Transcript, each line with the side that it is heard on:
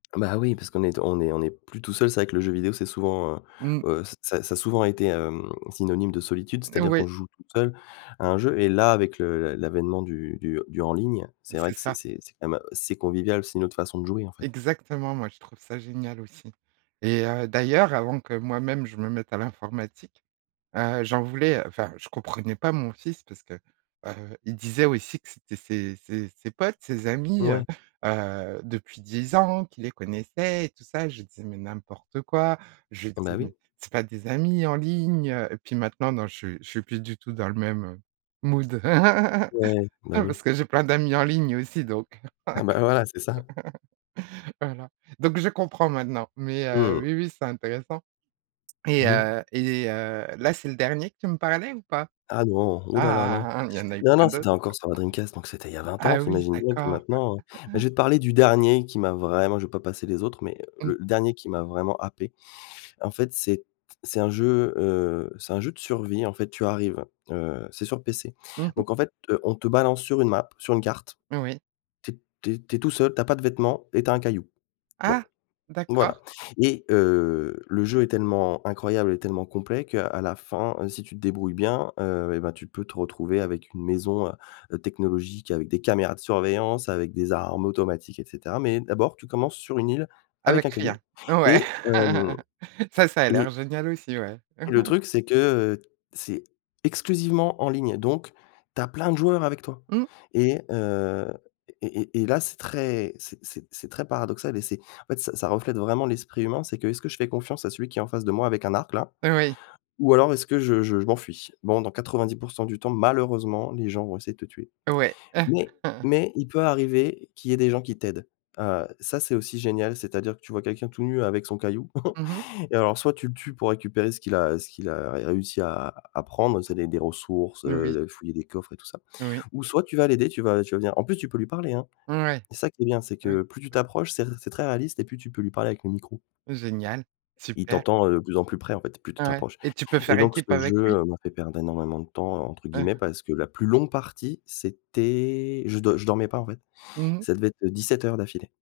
left: Ah, bah, oui, parce qu'on est t on est on est plus tout seul. C'est vrai que le jeu vidéo c'est souvent, heu,
right: Mmh.
left: heu, ça ça a souvent été, hem, synonyme de solitude,
right: N
left: c'est-à-dire qu'on
right: oui.
left: joue tout seul à un jeu et là, avec le l'avènement du du du «en ligne»,
right: Bah,
left: c'est vrai
right: c'est
left: que c'est
right: ça.
left: c'est c'est quand même, c'est convivial, c'est une autre façon de jouer, en fait.
right: Exactement, moi, je trouve ça génial aussi et heu, d'ailleurs, avant que moi-même je me mette à l'informatique, heu, j'en voulais enfin, je comprenais pas mon fils parce que, heu, il disait aussi que c'était ses ses ses potes, ses amis, heu,
left: Ouais.
right: heu, depuis 10 ans, qu'il les connaissaient et tout ça et je disais: «Mais n'importe quoi!», je
left: Bah,
right: disais:
left: oui.
right: «Mais c'est pas des amis en ligne!», heu, et puis maintenant, non, je suis je suis plus du tout dans le même mood
left: Ouais, bah, oui.
right: parce que j'ai plein d'amis en ligne aussi donc heu,
left: Ah, bah, voilà, c'est ça.
right: voilà, donc je comprends maintenant mais heu,
left: Mmh.
right: oui, oui, c'est intéressant et
left: Mmh mh.
right: heu, et heu, là, c'est le dernier que tu me parlais ou pas?
left: Ah non, ouh là là, non.
right: Ah, ah, il y en a eu
left: Non,
right: plein
left: non, c'était
right: d'autres!
left: encore sur ma Dreamcast, donc c'était il y a 20 ans,
right: Ah
left: tu
right: oui,
left: imagines bien que
right: d'accord.
left: maintenant, heu, beh, je vais te parler du dernier qui m'a vraiment je vais pas passer les autres mais heu,
right: Mmh.
left: le dernier qui m'a vraiment happé, en fait, c'est t c'est un jeu, heu, c'est un jeu de survie. En fait, tu arrives, heu, c'est sur PC,
right: Mmh mh.
left: donc en fait, heu, on te balance sur une map, sur une carte.
right: Oui.
left: Tu es tu es tu es tout seul, tu as pas de vêtements et tu as un caillou. Bon,
right: Ah!
left: voilà,
right: D'accord.
left: et heu, le jeu est tellement incroyable et tellement complet qu'à la fin, si tu te débrouilles bien, heu, eh ben, tu peux te retrouver avec une maison, heu heu, technologique avec des caméras de surveillance, avec des armes automatiques et cetera mais d'abord, tu commences sur une île avec un
right: Avec rien!
left: caillou,
right: Ouais,
left: et hem,
right: ça ça a l'air
left: et
right: génial aussi, ouais.
left: et le truc c'est que, heu, c'est exclusivement en ligne, donc tu as plein de joueurs avec toi
right: Mmh.
left: et heu, et et et là, c'est très c'est c'est c'est très paradoxal et c'est en fait, ça ça reflète vraiment l'esprit humain, c'est que «Est-ce que je fais confiance à celui qui est en face de moi avec un arc, là?»
right: Oui.
left: ou alors «Est-ce que je je je m'enfuis?», bon, dans 90 % du temps, malheureusement, les gens vont essayer de te tuer
right: Ouais.
left: mais mais il peut arriver qu'il y ait des gens qui t'aident, heu, ça, c'est aussi génial, c'est-à-dire que tu vois quelqu'un tout nu avec son caillou
right: Mmh mh.
left: et alors soit tu le tues pour récupérer ce qu'il a, heu, ce qu'il a ré réussi à à prendre, c'est des des ressources,
right: Mmh. Oui.
left: heu, fouiller des coffres et tout ça
right: Oui.
left: ou soit tu vas l'aider, tu vas tu vas venir, en plus, tu peux lui parler, hein!
right: Ouais.
left: C'est ça qui est bien, c'est
right: Oui.
left: que plus tu t'approches, c'est ré c'est très réaliste et plus tu peux lui parler avec le micro
right: Génial!
left: et il
right: Super!
left: t'entend, heu, de plus en plus près, en fait, plus tu te
right: Ouais,
left: rapproches
right: et tu peux
left: et
right: faire
left: donc
right: équipe
left: ce jeu,
right: avec lui?
left: heu, m'a fait «perdre énormément de temps» entre
right: Hein
left: guillemets
right: hein.
left: parce que la plus longue partie c'était je dor je dormais pas, en fait.
right: Mmh mh.
left: Ça devait être, heu, 17 heures d'affilée.